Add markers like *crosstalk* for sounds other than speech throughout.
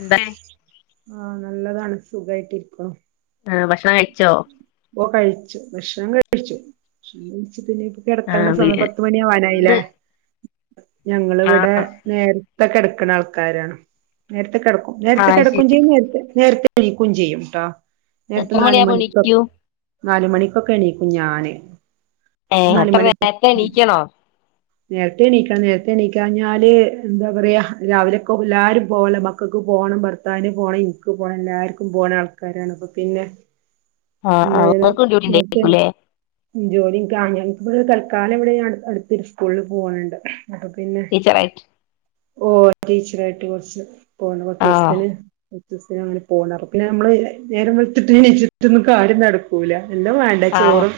എന്തായി ആഹ നല്ലതാണ് സുഖയിട്ടിരിക്ക്ണു. ആ് ഭക്ഷണം കഴിച്ചോ? ഓ കഴിച്ചു ഭക്ഷണം കഴിച്ചു ഭക്ഷണം കഴിച്ചിട്ടില്ലേൽ പിന്നെ ആ കിടക്കണ്ട സമയം പത്തുമണി ഇന്ന് ആവാനായില്ലേ? ഞങ്ങള് ആ വിടെ നേരത്തെ കെടക്കുന്ന ആൾക്കാരാണ്. നേരത്തെ കിടക്കും ആ നേരത്തെ ശരി കിടക്കും ചെയ്യും നേരത്തെ നേരത്തെ നീക്കുകയും ചെയ്യും ട്ടോ. നേരത്തെ എത്ര നാല് മണിയാകുമ്പോ മണിക്കൊ എണീക്കൂ നാല് മണിക്കൊക്കെ എണീക്കും ഞാന്. ഏഹ് നാല് അത്ര മണിക്ക് നേരത്തെ എണീക്കണോ? നേരത്തെ നീക്കണം നേരത്തെ നീക്കഞ്ഞാല് എന്താ പറയാ രാവിലെയൊക്കെ എല്ലാവാരും പോകല, മക്കൾക്ക് പോകണം, ഭ ർത്താവ്ന് പോകണം ഇന്ക്ക് പോകണം എല്ലാവർക്കും പോകണ ആൾക്കാരാണ് അപ്പം പിന്നെ ആഹ ആ എന്തായാലും എല്ലാർക്കും ഡ്യൂട്ടി നേരത്തെ എണീ ഉണ്ടരിക്കുംല്ലേ ജോലി ഇന്ക്ക് *unintelligible* തൽക്കാലം ഇവിടെ അടുത്തൊരു സ്കൂളിൽ പോണ് ണ്ട്. അപ്പൊ പിന്നെ ടീച്ചറായിട്ട് ഓ ടീച്ചറായിട്ട് കുറച്ച് പോണ പത്ത് ആ ദിവസത്തിന് പത്തിസത്തിൻ അങ്ങനെ പോകണ പിന്നെ നമ്മള് നേര വെളുത്തിട്ട് എണീച്ചിട്ടന്നു കാര്യം നടക്കൂല എല്ലാ ആ ചോറും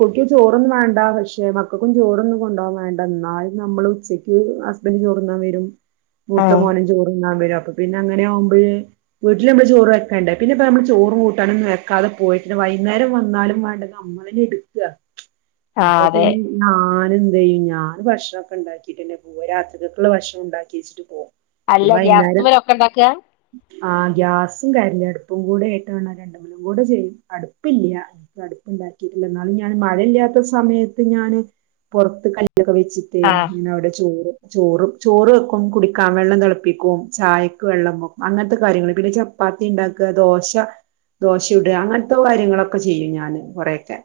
കുട്ടിക്കും ചോറൊന്നും വേണ്ട പക്ഷേ മക്കൾക്കും ചോറൊന്നും കൊണ്ട വേണ്ട എന്നാൽ നമ്മൾ ഉച്ചയ്ക്ക് ഹസ്ബൻഡ് ചോറ്ന്നാൻ വരും ആ മൂത്ത മോനും ചോറ്ന്നാൻ വരും അപ്പ പിന്നെ അങ്ങനെ ആവുമ്പഴേ വീട്ടിൽ നമ്മള് ചോറ്ും വെക്കേണ്ട പിന്നെ ഇപ്പ നമ്മൾ ചോറും കൂട്ടാനും വെക്കാതെ പോയിട്ട് വൈകുന്നേരം വന്നാലും വേണ്ട നമ്മള എടുക്ക ആ അപ്പൊ അതെ പിന്നെ ഞാനഎന്ത് ചെയ്യും ഞ ഞാന് ഭക്ഷണംക്കെ ഉണ്ടാക്കിയിട്ട്ന്നെ പോവ രാത്രികക്കുള്ള ഭക്ഷണം ഉണ്ടാക്കി വച്ചിട്ട് പോവും. അല്ല ഗ്യാസ്മല ഒക്കെ ഉണ്ടാക്ക ആഹ ഗ്യാസും കറൻ്റ് അടുപ്പും കൂടെ ആയിട്ടാണ് രണ്ടുമിലും കൂടെ ചെയ്യും അടുപ്പില്ല. ടുപ്പണ്ടാക്കിട്ടില്ല എന്നാലും ഞാൻ മഴയില്ലാത്ത സമയത്ത് ഞാൻ പുറത്ത് ക ല്ല്ക്കെ വെച്ചിട്ട് ആ ഞാൻ അവിടെ ചോറ് ചോറും ചോറ് വെക്കും കുടിക്കാം വെള്ളം തിളപ്പിക്കും ചായക്ക് വെള്ളം വെക്കും അങ്ങനത്തെ കാര്യങ്ങൾ പിന്നെ ചപ്പാത്തി ഉണ്ടാക്ക ദോശ ദോശ ചുടുക അങ്ങനത്തെ കാര്യങ്ങളൊക്കെ ചെയ്യും ഞാന് കുറെയൊക്കെ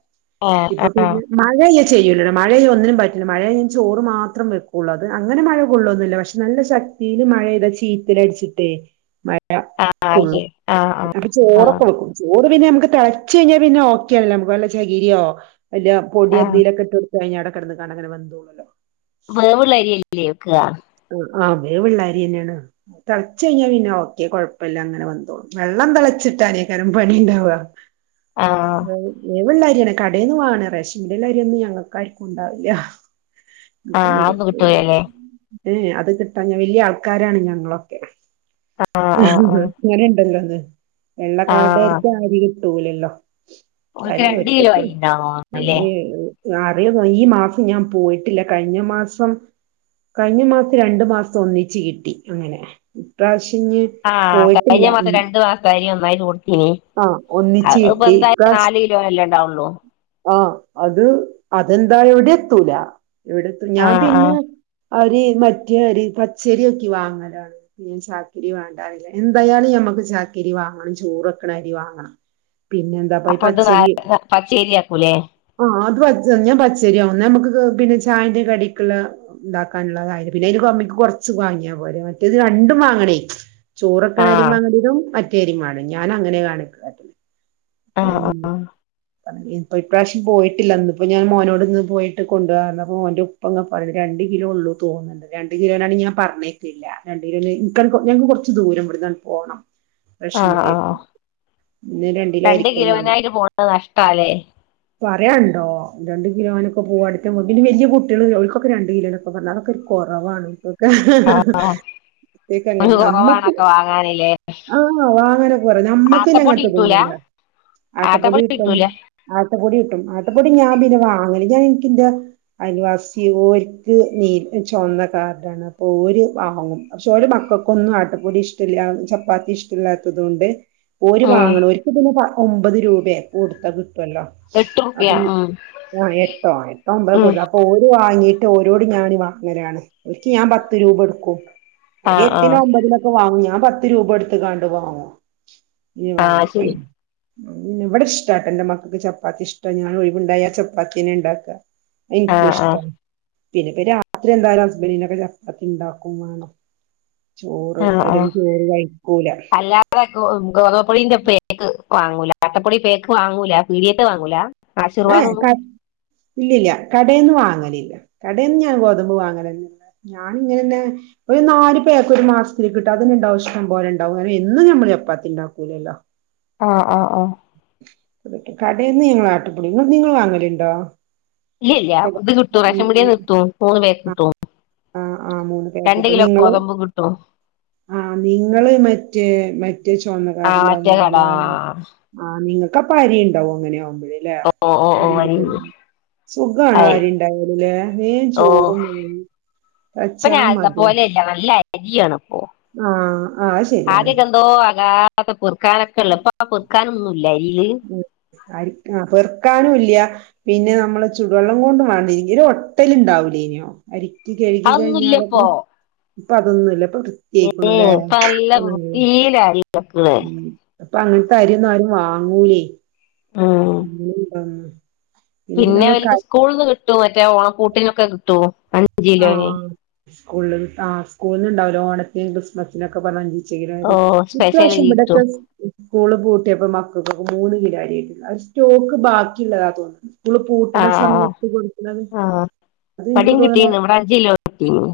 ആ ഇപ്പൊ ആ പിന്നെ മഴ ഞാൻ ചെയ്യൂല മഴ ആയ്യ ഒന്നിനും പറ്റ മഴ ചോറ് മാത്രം വെക്കുള്ളു അത് *unintelligible* അങ്ങനെ മഴ കൊള്ളൂന്നില്ല പക്ഷെ നല്ല ശക്തീൽ മഴ പെയ്താ ചീ ചീറ്റലടിച്ചിട്ടേ *inaudible* അത് ശരി കൊള്ളും ആ ആ അപ്പെ ആ ചോറൊക്കെ വക്കും. ചോറ് പിന്നെ നമുക്ക് തിളച്ച കഴിഞ്ഞാൽ പിന്നെ ഓക്കെല്ലോ നമുക്ക് നല്ല ചകിരിയോ വല്ല ആ പൊടിയ എന്തേലുംക്കെ ഇട്ട് കെ കഴിഞ്ഞ് അട കെടന്ന് കാണ്ട് അങ്ങെന വെന്തോള്ളല്ലോ വേവുള്ള അരിയായിരിക്കുല്ലേ വെക്ക ആ ആ് വേവുള്ളരി തന്നെയാണ് തിളച്ചു കഴിഞ്ഞാൽ പിന്നെ ഓക്കെ കുഴപ്പമില്ല അങ്ങനെ വന്തോളും വെള്ളം തിളച്ചിട്ടാനേക്കാരം പണി ഉണ്ടാവ. ആ *unintelligible* വേവുള്ള അരിയാണ് കടേൽന്ന് വാങ്ങാണ് റേഷൻ പീടില അരിന്നും ഞങ്ങൾക്കാര്ക്കും ഉണ്ടാവില്ല. ആഹ് അതന്നും കിട്ടൂലല്ലേ ഏയ അത് കിട്ടാ ഞാൻ വലിയ ആൾക്കാരാണ് ഞങ്ങളൊക്കെ. ആ ആ ആ ഇങ്ങനിംഇണ്ടല്ലോല്ലേ ആ വെള്ളകാർഡാര്ക്ക് ആ *unintelligible* *unintelligible* ഓൽക്ക് രണ്ട് കിലോ അരി ഉണ്ടാവും അല്ലേ അറിയൂല ഈ മാസം ഞാൻ പോയിട്ടില്ല കഴിഞ്ഞ മാസം. കഴിഞ്ഞ മാസം രണ്ടു മാസം ഒന്നിച്ച് കിട്ടി അങ്ങനെ ഇപ്രാവശ്യം ഇഞ്. ആഹ് കഴിഞ്ഞ മാസം രണ്ടു മാസം അരി ഒന്നായികൊടുത്തീന് ആഹ് ഒന്നിച്ച് അത് ഇപ്പ കിട്ടി എന്തായി ഇപ്രാവശ്യം നാല്. കിലോൻ അല്ലേ ഉണ്ടാവൊള്ളൂ ആഹ് അത് അതെന്താ എവിടെ എത്തൂല ഞാൻ ആഹ് പിന്നെ. ആഹ് അരി മറ്റേ അരി പച്ചരി നോക്കി വാങ്ങലാണ്. ചാക്കിരി വേണ്ടറില്ല എന്തായാലും ഞമ്മക്ക് ചാക്കരി വാങ്ങണം ചോർ വെക്കണരി വാങ്ങണം. പിന്നെന്താ അപ്പൊ അത് പച്ചേരിയാക്കൂലേ. ആഹ് അത് ഞാൻ പച്ചരിയാക്കും ന മ്മക്ക് പിന്നെ ചായന്റെ കടിക്കുള്ള ഇണ്ടാക്കാനുള്ളതായിരുന്നു പിന്നെ അയ്ന് കമ്മിക്ക് കുറച്ച് വാങ്ങിയാ പോരെ മറ്റേത് രണ്ടും വാങ്ങണേ. ചോറൊക്കണരിം ആഹ് വങ്ങണ്ടരും മറ്റേ അരി വാങ്ങും ഞാൻ അങ്ങനെ കാണിക്ക ആഹ് പിന്നെ ആഹ് ഇപ്പൊ ഇപ്രാവശ്യം പോയിട്ടില്ല ഇന്നിപ്പോ ഞാൻ മോനോട് ഇന്ന് പോയിട്ട് കൊണ്ടുവാ അപ്പൊ ഓന്റെ ഉപ്പ പറഞ്ഞത് രണ്ട് കിലോ ഉള്ളൂ തോന്ന്ണ് രണ്ട് കിലോനാണെങ്കിൽ ഞാൻ പറഞ്ഞേക്കില്ല രണ്ട് കിലോ ഞങ്ങക്ക് കുറച്ച് ദൂരം ഇവിടെന്ന് പോകണം. ആഹ് ആഹ് ഇന്ന് കിലോ രണ്ട് ആയിരിക്കുംന്നാണ് കിലോനായിട്ട് പോകുന്നത് നഷ്ട അല്ലേ. പറയണ്ടോ രണ്ട് കിലോനായിട്ട് പോവാന്ന് പറയുമ്പോ പിന്നേ വലിയ കുട്ടികള് ഓൽക്ക് ഒക്കെ രണ്ട് കിലോനൊക്കെ ഒന്നാമത് ഒക്കെ ഒരു കുറവാണ് ഇപ്പൊക്കെ. ആഹ് കുട്ടികൾക്ക് അങ്ങനെ ഒരു നമ്മക്ക് കുറവാണൊക്കെ വാങ്ങാനില്ലേ ആഹ് വാങ്ങാനൊക്കെ കുറവാ നമ്മക്ക് ആട്ടപ്പൊടി കിട്ടൂല അങ്ങനത്തെതൊന്നില്ല. ആട്ടപ്പൊടി കിട്ടും ആട്ടപ്പൊടി കിട്ടും ആട്ടപ്പൊടി ഞാൻ പിന്നേ വാങ്ങൽ ഇല്ല ഞാൻ എനിക്കിന്റെ അൽവാസി ഓൽക്ക് നീ ചുവന്ന കാർഡാണ് അപ്പൊ ഓര് വാങ്ങും. പക്ഷെ ഓലെ മക്കൾക്കൊന്നും ആട്ടപ്പൊടി ഇഷ്ടല്ല ചപ്പാത്തി ഇഷ്ടല്ലാത്തതുകൊണ്ട്. ഓര് ഉം വാങ്ങണം ഓര്ക്ക് പിന്നെ ഒമ്പത് രൂപ കൊടുത്താ കിട്ടുവല്ലോ. എട്ട് റുപ്യ അപ്പൊഞ്ഞ് ഉം ആഹ് എട്ടോ എട്ടോ ഒമ്പതൊ ഉം കൊടുത്ത അപ്പൊ ഓര് വാങ്ങിയിട്ട് ഓരോട് ഞാൻ വാങ്ങലാണ് ഒരിക്ക് ഞാൻ പത്ത് രൂപ കൊടുക്കും. ഇല്ലേ ആഹ് എട്ടിനോ ആഹ് ഒമ്പതിനൊക്കെ വാങ്ങും ഞാൻ പത്ത് രൂപ കൊടുത്ത്കാണ്ട് വാങ്ങും. ആഹ് ശരി *unintelligible* ഇവിടെ ഇഷ് ഇഷ്ടാന്റെ മക്കൾക്ക് ചപ്പാത്തി ഇഷ്ട ഞാൻ ഒഴിവുണ്ടായ ആ ചപ്പാത്തിന്നെ ണ്ടാക്കാ. എനിക്കും ആഹ് ഇഷ്ട ആഹ് പിന്നെപ്പ രാത്രി എന്തായാലും ഹസ്ബന്റ്നൊക്കെ ചപ്പാത്തി ഉണ്ടാക്കും വേണം. ചോറ് അവരൊന്നും ചോറ് കഴിക്കൂല. അത ഗോതമ്പ് പൊടിന്റെ പേക്ക് വാങ്ങൂല അട്ടപ്പൊടി പേക്ക് വാങ്ങൂല പീടിയത്ത് വാങ്ങൂല. ആശീർവാദൊന്നും *unintelligible* ഇല്ല്യല്ല കടേന്ന് വാങ്ങലില്ല കടയിൽന്ന് ഞാൻ ഗോതമ്പ് വാങ്ങലെന്നേ ഇല്ല. ഞാനിങ്ങനെന്നെ ഒരു നാല് പേക്ക് ഒരു മാസത്തിന് കിട്ടും അതെന്നെണ്ടാവും ഇഷ്ടം പോലെണ്ടാവും കാരണം എന്നും ഞമ്മൾ ചപ്പാത്തിണ്ടാക്കൂലല്ലോ. ആഹ് ആഹ് ആഹ്. കടേൽന്ന് ഞങ്ങളാട്ടപ്പൊടി നിങ്ങൾ വാങ്ങലുണ്ടോ ഇല്ല്യല്ല കട ഇത് കിട്ടും ഉം റേഷൻ ഉം പീടിയെന്ന് കിട്ടും മൂന്ന് പേക്ക് ആഹ് കിട്ടും ആഹ് ആഹ് മൂന്ന് പേക്ക് രണ്ട് കിട്ടും കിലോ നിങ്ങള് ഗോതമ്പും കിട്ടും. ആഹ് നിങ്ങള് മറ്റേ മറ്റേ ചുവന്ന ആ മറ്റേ കട കാർഡിലാവുലേ ആഹ് നിങ്ങക്ക് അപ്പ അരി ഉണ്ടാവും അങ്ങനെ ആവുമ്പോഴേ അല്ലേ ഓ ഓ ഓ ഓ, അരി സുഖാണ് അരി അരിണ്ടായാല് ലേ വേം ചോറും വേവും. ഇപ്പയിന് വെച്ചാ ആദ്യത്തെ മതി പോലെല്ല നല്ല അരിയാണ് ഇപ്പോ. ആഹ്. ആഹ് അത് ശരിയാണ് ആദ്യക്കെന്തോ ആകാത്ത പൊർ ക്കാനൊക്കെ ഉള്ള ഇപ്പൊ ആ പൊർക്കാനൊന്നുല്ല അരീല്. ആ പെറുക്കാനും ഇല്ലിയ പിന്നെ നമ്മള് ചൂടുവെള്ളം കൊണ്ട് വേണ്ടി ഇതിന് ഒട്ടൽ ഉണ്ടാവൂലേ അരിക്ക്. കഴുകി അതൊന്നുമില്ല കഴിഞ്ഞാലൊക്കെ ഇപ്പൊ ഇപ്പ അതൊന്നുവില്ല ഇപ്പൊ കി - ഏ കേക്കുണുലേ. ഇപ്പൊ നല്ല വൃത്തിയില അരി വെക്കണേ ഉം ഇപ്പ അങ്ങനത്തെ അരിയോന്നും ആരും വാങ്ങൂലേ ഉം പിന്നെ അവർക്ക് സ്കൂളിന്ന് കിട്ടുവോ മറ്റേ ഓണക്കൂട്ടിനൊക്കെ കിട്ടുവോ അഞ്ച കിലോന്- സ്കൂൾന്ന്കിട്ടും ആഹ് സ്കൂൾ ഉണ്ടാവുല്ലോ ഓണത്തി ക്രിസ്മസിനൊക്കെ പറഞ്ഞ് അഞ്ച് അഞ്ച് കിലോ അരി ഓ സ്പെഷ്യല് ഇപ്രാവിശ്യം ഇവിടത്തെ കിട്ടും സ് സ്കൂള് പൂട്ടിയപ്പോ മക്കക്ക് മൂന്ന് കിലോ അരിയാ കിട്ടിയത് അത് സ്റ്റോക്ക് ബാക്കിള്ളതാ തോന്നുന്നത് സ്കൂള് പൂട്ട്ണ ആഹ് സമയത്ത് കൊട്ക്ക്ണത് ആഹ് അത് എനിക്ക് ഇബടിം തോന്ന്ണ് - കിട്ടീന്ന് അഞ്ച് കിലോ കിട്ടീനോ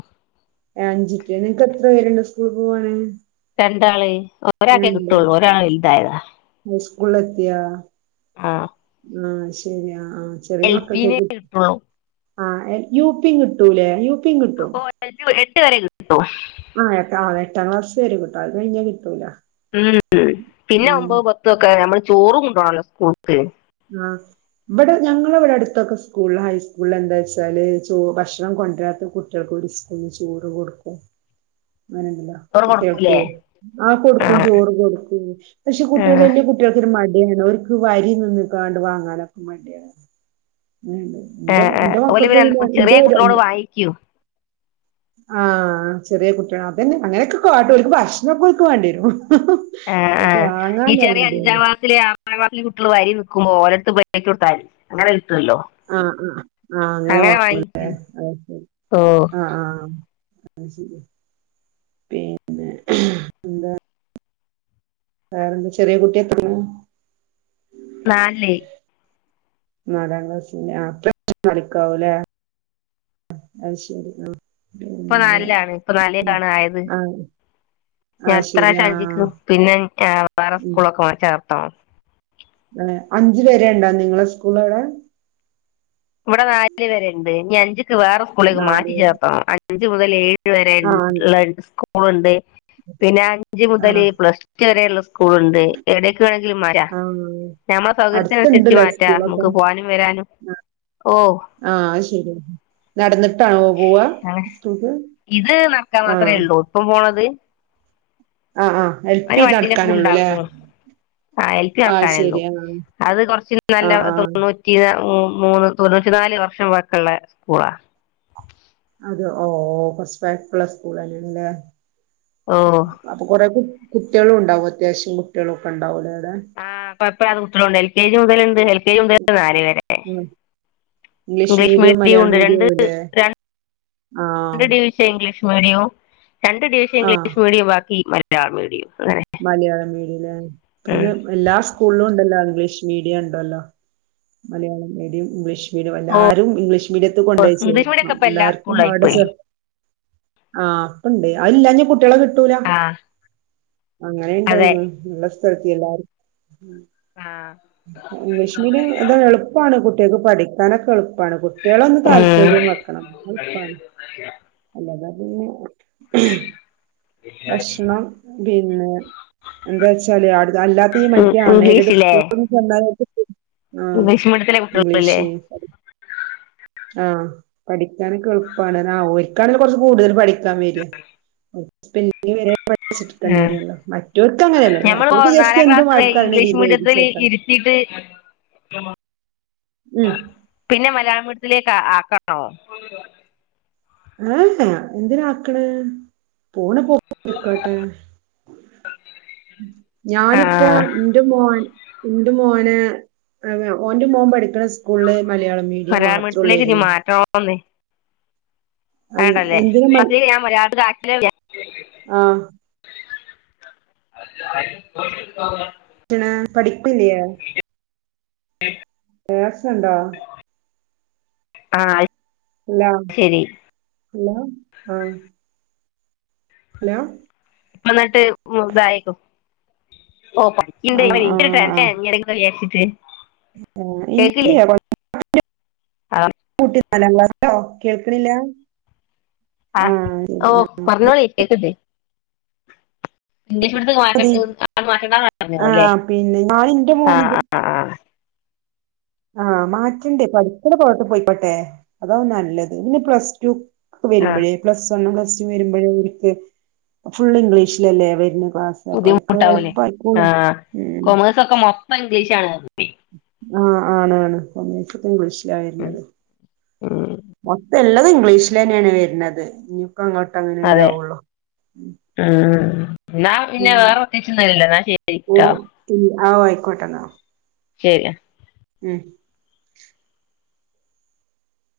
അഞ്ചിക്ക്‌ നിങ്ങക്ക് എത്ര പേരുണ്ട് സ്കൂളിപോവാന് രണ്ടാള് ഒരാക്കെ കിട്ടുള്ളൂ ഒരാള് വൽതായതാ ഹൈ സ്കൂള് എത്തിയാ ആഹ് ആഹ് ശരിയാ ആഹ് ആഹ് ചെറിയ എൽ പി ലേ മക്കൾക്കൊക്കെ കിട്ടൊള്ളു ആഹ് യു പി ഉം കിട്ടൂലേ യു പി ഉം കിട്ടും ഓ എട്ട് വരെ ഏട്ട് വരെ കിട്ടൂ ആഹ് എട്ടാം എട്ടാം ക്ലാസ് വരെ കിട്ടൂ അത് കഴിഞ്ഞ കിട്ടൂല ഉം ഉം പിന്നെ ഉം ഒമ്പത് പത്തൊക്കെ നമ്മള് ചോറും കൊണ്ടോണല്ലോ സ്കൂൾക്ക് ആഹ് ഇവിടെ ഞങ്ങടെ ഇവടെ അടുത്തൊക്കെ സ്കൂളിൽ ഹൈസ്കൂളില് എന്താ വെച്ചാല് ചോ ഭക്ഷണം കൊണ്ടരാത്ത കുട്ടി ട്ടികൾക്ക് ഒര് ദിവസത്തെന് സ്കൂളിന്ന് ചോറ് കൊടുക്കും അങ്ങനെ ഒന്നുമില്ല ചോറ് കുട്ടികൾക്ക് കൊടുക്കൂലേ ആഹ് കൊടുക്കും ചോറ് കൊടുക്കും പക്ഷെ കുട്ടികള് ആഹ് വല്ല്യ കുട്ടി കുട്ടികൾക്ക് ഒരു മടിയാണ് ഓര്ക്ക് വരി നിന്ന്ക്കാണ്ട് വാങ്ങാനൊക്കെ മടിയാണ് അങ്ങനെയുണ്ട് ഏഹ് ആഹ് ഓല് പിന്നെ ചെറിയ കുട്ടികളോട് വാങ്ങിക്കും ആഹ് ചെറിയ കുട്ടിയാണ് അതന്നെ അങ്ങനെയൊക്കെ കാട്ടു ഓല്ക്ക് ഭക്ഷണോക്കെ ഓല്ക്ക് വേണ്ടി വരും ആഹ് ഓൽക്ക് ആഹ് ഈ വാങ്ങാനാ ചെറിയ അഞ്ചാം മടിയാണ് ക്ലാസിലെയാ അഞ്ചാം ക്ലസിലെ കുട്ടികള് വരിന്നിക്കുമ്പോ ഓലട്ത്ത് പ്ലെയ്റ്റ് കൊടുത്താൽ മതി അങ്ങനെ കിട്ടോല്ലോ ആഹ് ആഹ് ആഹ് അങ്ങനെ വാങ്ങും വാങ്ങിക്കും അത് ശരി ഓഹ് ആഹ് ആഹ് ശരി പിന്നെ എന്താ വേറെന്താ ചെറിയ കുട്ടിയാ എത്രയിലാ നാലില് നാലാം ക്ലാസി ഹ് *inaudible* ക്കാവൂലേ അത്ശരി ആഹ് ഇപ്പ നാലിലാണ് ഇപ്പൊ നാലിലേക്ക് ആണ് ആയത് ആ ഇനി ആ അടുത്ത ശരി പ്രാവശ്യം ആ അഞ്ചിക്ക് പിന്നെ വേറെ സ്കൂളൊക്കെ ചേർത്തോണം ഏഹ് അഞ്ചു വരെ ഉണ്ടോ നിങ്ങളെ സ്കൂള് അവിടെ ഇവിടെ നാല് വരെ ഇണ്ട് ഇനി അഞ്ച്ക്ക് വേറെ സ്കൂളിലേക്ക് മാറ്റി നാല് പേര്. ചേർത്തോണം അഞ്ച് മുതൽ ഏഴ് വരെ ആ ഉള്ള സ്കൂള് ഉണ്ട് പിന്നെ അഞ്ച് ആ മുതല് പ്ലസ് ടു വരെയുള്ള സ്കൂള് ഉണ്ട് എവിടേക്ക് വേണെങ്കിലും വരാം ആ ഞമ്മടെ സൗകര്യത്തിന് അനുസരിച്ച് മാറ്റാം നമുക്ക് പോകാനും വരാനും- ആഹ് ഓഹ് ആഹ് ശരി നടന്നിട്ടാണോ പോവാ അങ്ങനെ സ്കൂൾക്ക് ആഹ പ്പം പോണത് ആഹ് ആഹ് അവര് എൽപി വണ്ടിയിലൊക്കെ നടക്കാനൊള്ളൂലേ ഉണ്ടാക്കും ആ എൽ പി നടക്കാനോള്ളൂ അത് കൊറച്ച് ആ നല്ല ആ തൊണ്ണൂ റ്റി മൂന്ന് തൊണ്ണൂറ്റി നാല് വർഷം പഴക്കള്ള സ്കൂളാ അതെ ഓഹ് കൊർച്പയകള്ള സ്കൂള്ന്നെല്ലേ ഓഹ് അപ്പൊ കൊറേ കു കുട്ട്യാ ളുണ്ടാവും അത്യാവശ്യം കുട്ടികളൊ ഒക്കെണ്ടാവൂലേ അവ്ടെ ആഹ് പപ്പ *unintelligible* എൽ കെ ജി മുതലുണ്ട് എൽ കെ ജി മുതല് നാല് വരെ ഉം ഇംഗ്ലീഷ് മീഡിയവും മീഡിയം മലയാളം ഉണ്ട് രണ്ട് മീഡിയവും അല്ലേ രണ്ട് ആഹ് ഡിവി ഇംഗ്ലീഷ് മീഡിയം രണ്ട് ഡിവിഷം ആഹ് ഇംഗ്ലീഷ് മീഡിയം ബാക്കി മലയാളം മീഡിയം അങ്ങനെ മലയാളം മീഡിയം പിന്നെ എല്ലാ സ്കൂളിലും ഉണ്ടല്ലോ ഇംഗ്ലീഷ് മീഡിയം ഉണ്ടല്ലോ മലയാളം മീഡിയം ഇംഗ്ലീഷ് ഓ എല്ലാരും ഇംഗ്ലീഷ് മീഡിയത്ത് ഇംഗ്ലീഷ് മീഡിയം കൊണ്ടച്ചേർക്കണം ഒക്കെ ഇപ്പൊ എല്ലാ എല്ലാവർക്കും അവിടെ സ്കൂളിലായിപ്പോയി ആ ഇപ്പോ ഇണ്ട് അത് ഇല്ലാ കുട്ടികളെ കിട്ടൂല ആഹ് അങ്ങനെണ്ടോന്ന് നല്ല സ്രദ്ധഉണ്ടാകും ആഹ് ഇംഗ്ലീഷ് മീഡിയം അതെളുപ്പമാണ് കുട്ടികൾക്ക് പഠിക്കാനൊക്കെ എളുപ്പമാണ് കുട്ടികളൊന്ന് താല്പര്യം താല്പര്യംവെക്കണം അത് എളുപ്പാണ് അല്ലാതപിന്നെ ഭക്ഷണം പിന്നെ എന്താ വെച്ചാല് അടു അല്ലാത്ത മറ്റ അൺ എയ്ഡഡ് ഇംഗ്ലീഷിലേ സ്കൂള എന്താ ന്തുവെച്ച ആഹ് ഇംഗ്ലീഷ് മീഡിയത്തിലെ കുട്ടികളില്ലേ ഇംഗ്ലീഷ് ആഹ് പഠിക്കാനൊക്കെഎളുപ്പമാണ് ഓൽക്കാണല്ലോ കുറച്ച് കൂടുതൽ പഠിക്കാൻ വരി സ്പെല്ലിങ്‌ വരെ പൈസ ആഹ് കൊടുക്കേണ്ടിവരുല്ലോ മറ്റവർക്ക് അങ്ങനെയല്ല ഞമ്മളിപ്പോ ജി എസ് ടി എന്തും ആൾക്കാരുടെ രീതി എഴുതി ചേർക്ക ഇത് ഉം പിന്നെ മലയാളമീഡിയത്തിലേക്ക് ആക്കാം ട്ടോ ഏഹ് എന്തിനആക്കണ് പോണ പോ പോയ്ക്കട്ടെ ഞാനിപ്പോ ആഹ് ന്റെ എന്റെ മോൻ എന്റെ മോന ഓന്റെ മോൻ പഠിക്കണ സ്കൂളില് മലയാളം മീഡിയം മലയാളം മാത്രം മീഡിയത്തിലേക്ക് ഇനി ഉള്ളായിരുന്നു *unintelligible* വേണ്ടല്ലേ എന്തിനു ഞാൻ മലയാളത്തില് ആഹ് *unintelligible* പിന്നെ പഠിപ്പില്ലയെ *unintelligible* മാത്സുണ്ടോ ആഹ് ഹലോ ശരി ഹലോ ആഹ് ഹലോ ഇ എന്നിട്ട് ഇതായക്കും ഓ ആ ആ *unintelligible* വിചാരിച്ചിട്ടേ ഇല്ല കൊഴ ആഹ് കുട്ടി നാലാം ക്ലാസ്സിലോ കേൾക്കണില്ല ആ ആഹ് ശരി ഓഹ് ആ പറഞ്ഞോളി കേക്ക്ണ്ട് ഇംഗ്ലീഷ് മരന്ന് മാറ്റ മതി *unintelligible* മാറ്റണ്ടാന്ന് ആ പറഞ്ഞ് പിന്നെ ഞാൻ ഇന്റെ ആഹ് മോനിത് ആഹ് ആഹ് ആഹ് മാറ്റണ്ടേ പഠിക്കണ കോലത്ത്ല് പോയിക്കോട്ടെ അതാ നല്ലത് പിന്നെ പ്ലസ് ടു ഒക്കെ ആഹ് വരുമ്പഴേ പ്ലസ് വണ് പ്ലസ് ടു വരുമ്പോഴ അവർക്ക് ഫുൾ ഇംഗ്ലീഷിലല്ലേ വരുന്നെ ക്ലാസ് അവർക്ക് ബുദ്ധിമുട്ടാവൂലേ എളുപ്പ ആയിക്കോളും ഉം ക്കെ മൊത്തം ഇംഗ്ലീഷ് ആണ് ആഹ് ആണ് ആണ് ഒന്ന്ക്ക് ഇപ്പം ഇംഗ്ലീഷ് ഉം ലാവര്ന്നത് ഉം മൊത്തം എല്ലും ഇംഗ്ലീഷിൽ തന്നെയാണ് വരുന്നത് ഇപ്പം അങ്ങോട്ട് അങ്ങനെ അതെ ഉണ്ടാവുള്ളൂ ഉ ഉം ന്നാ പിന്നെ വേറെ പ്രത്യേകിച്ചെന്നും ഇല്ലല്ലോ ഇന്നാ ശരിട്ടോ ആഹ് ആയിക്കോട്ടെന്നാ ശരി ഉം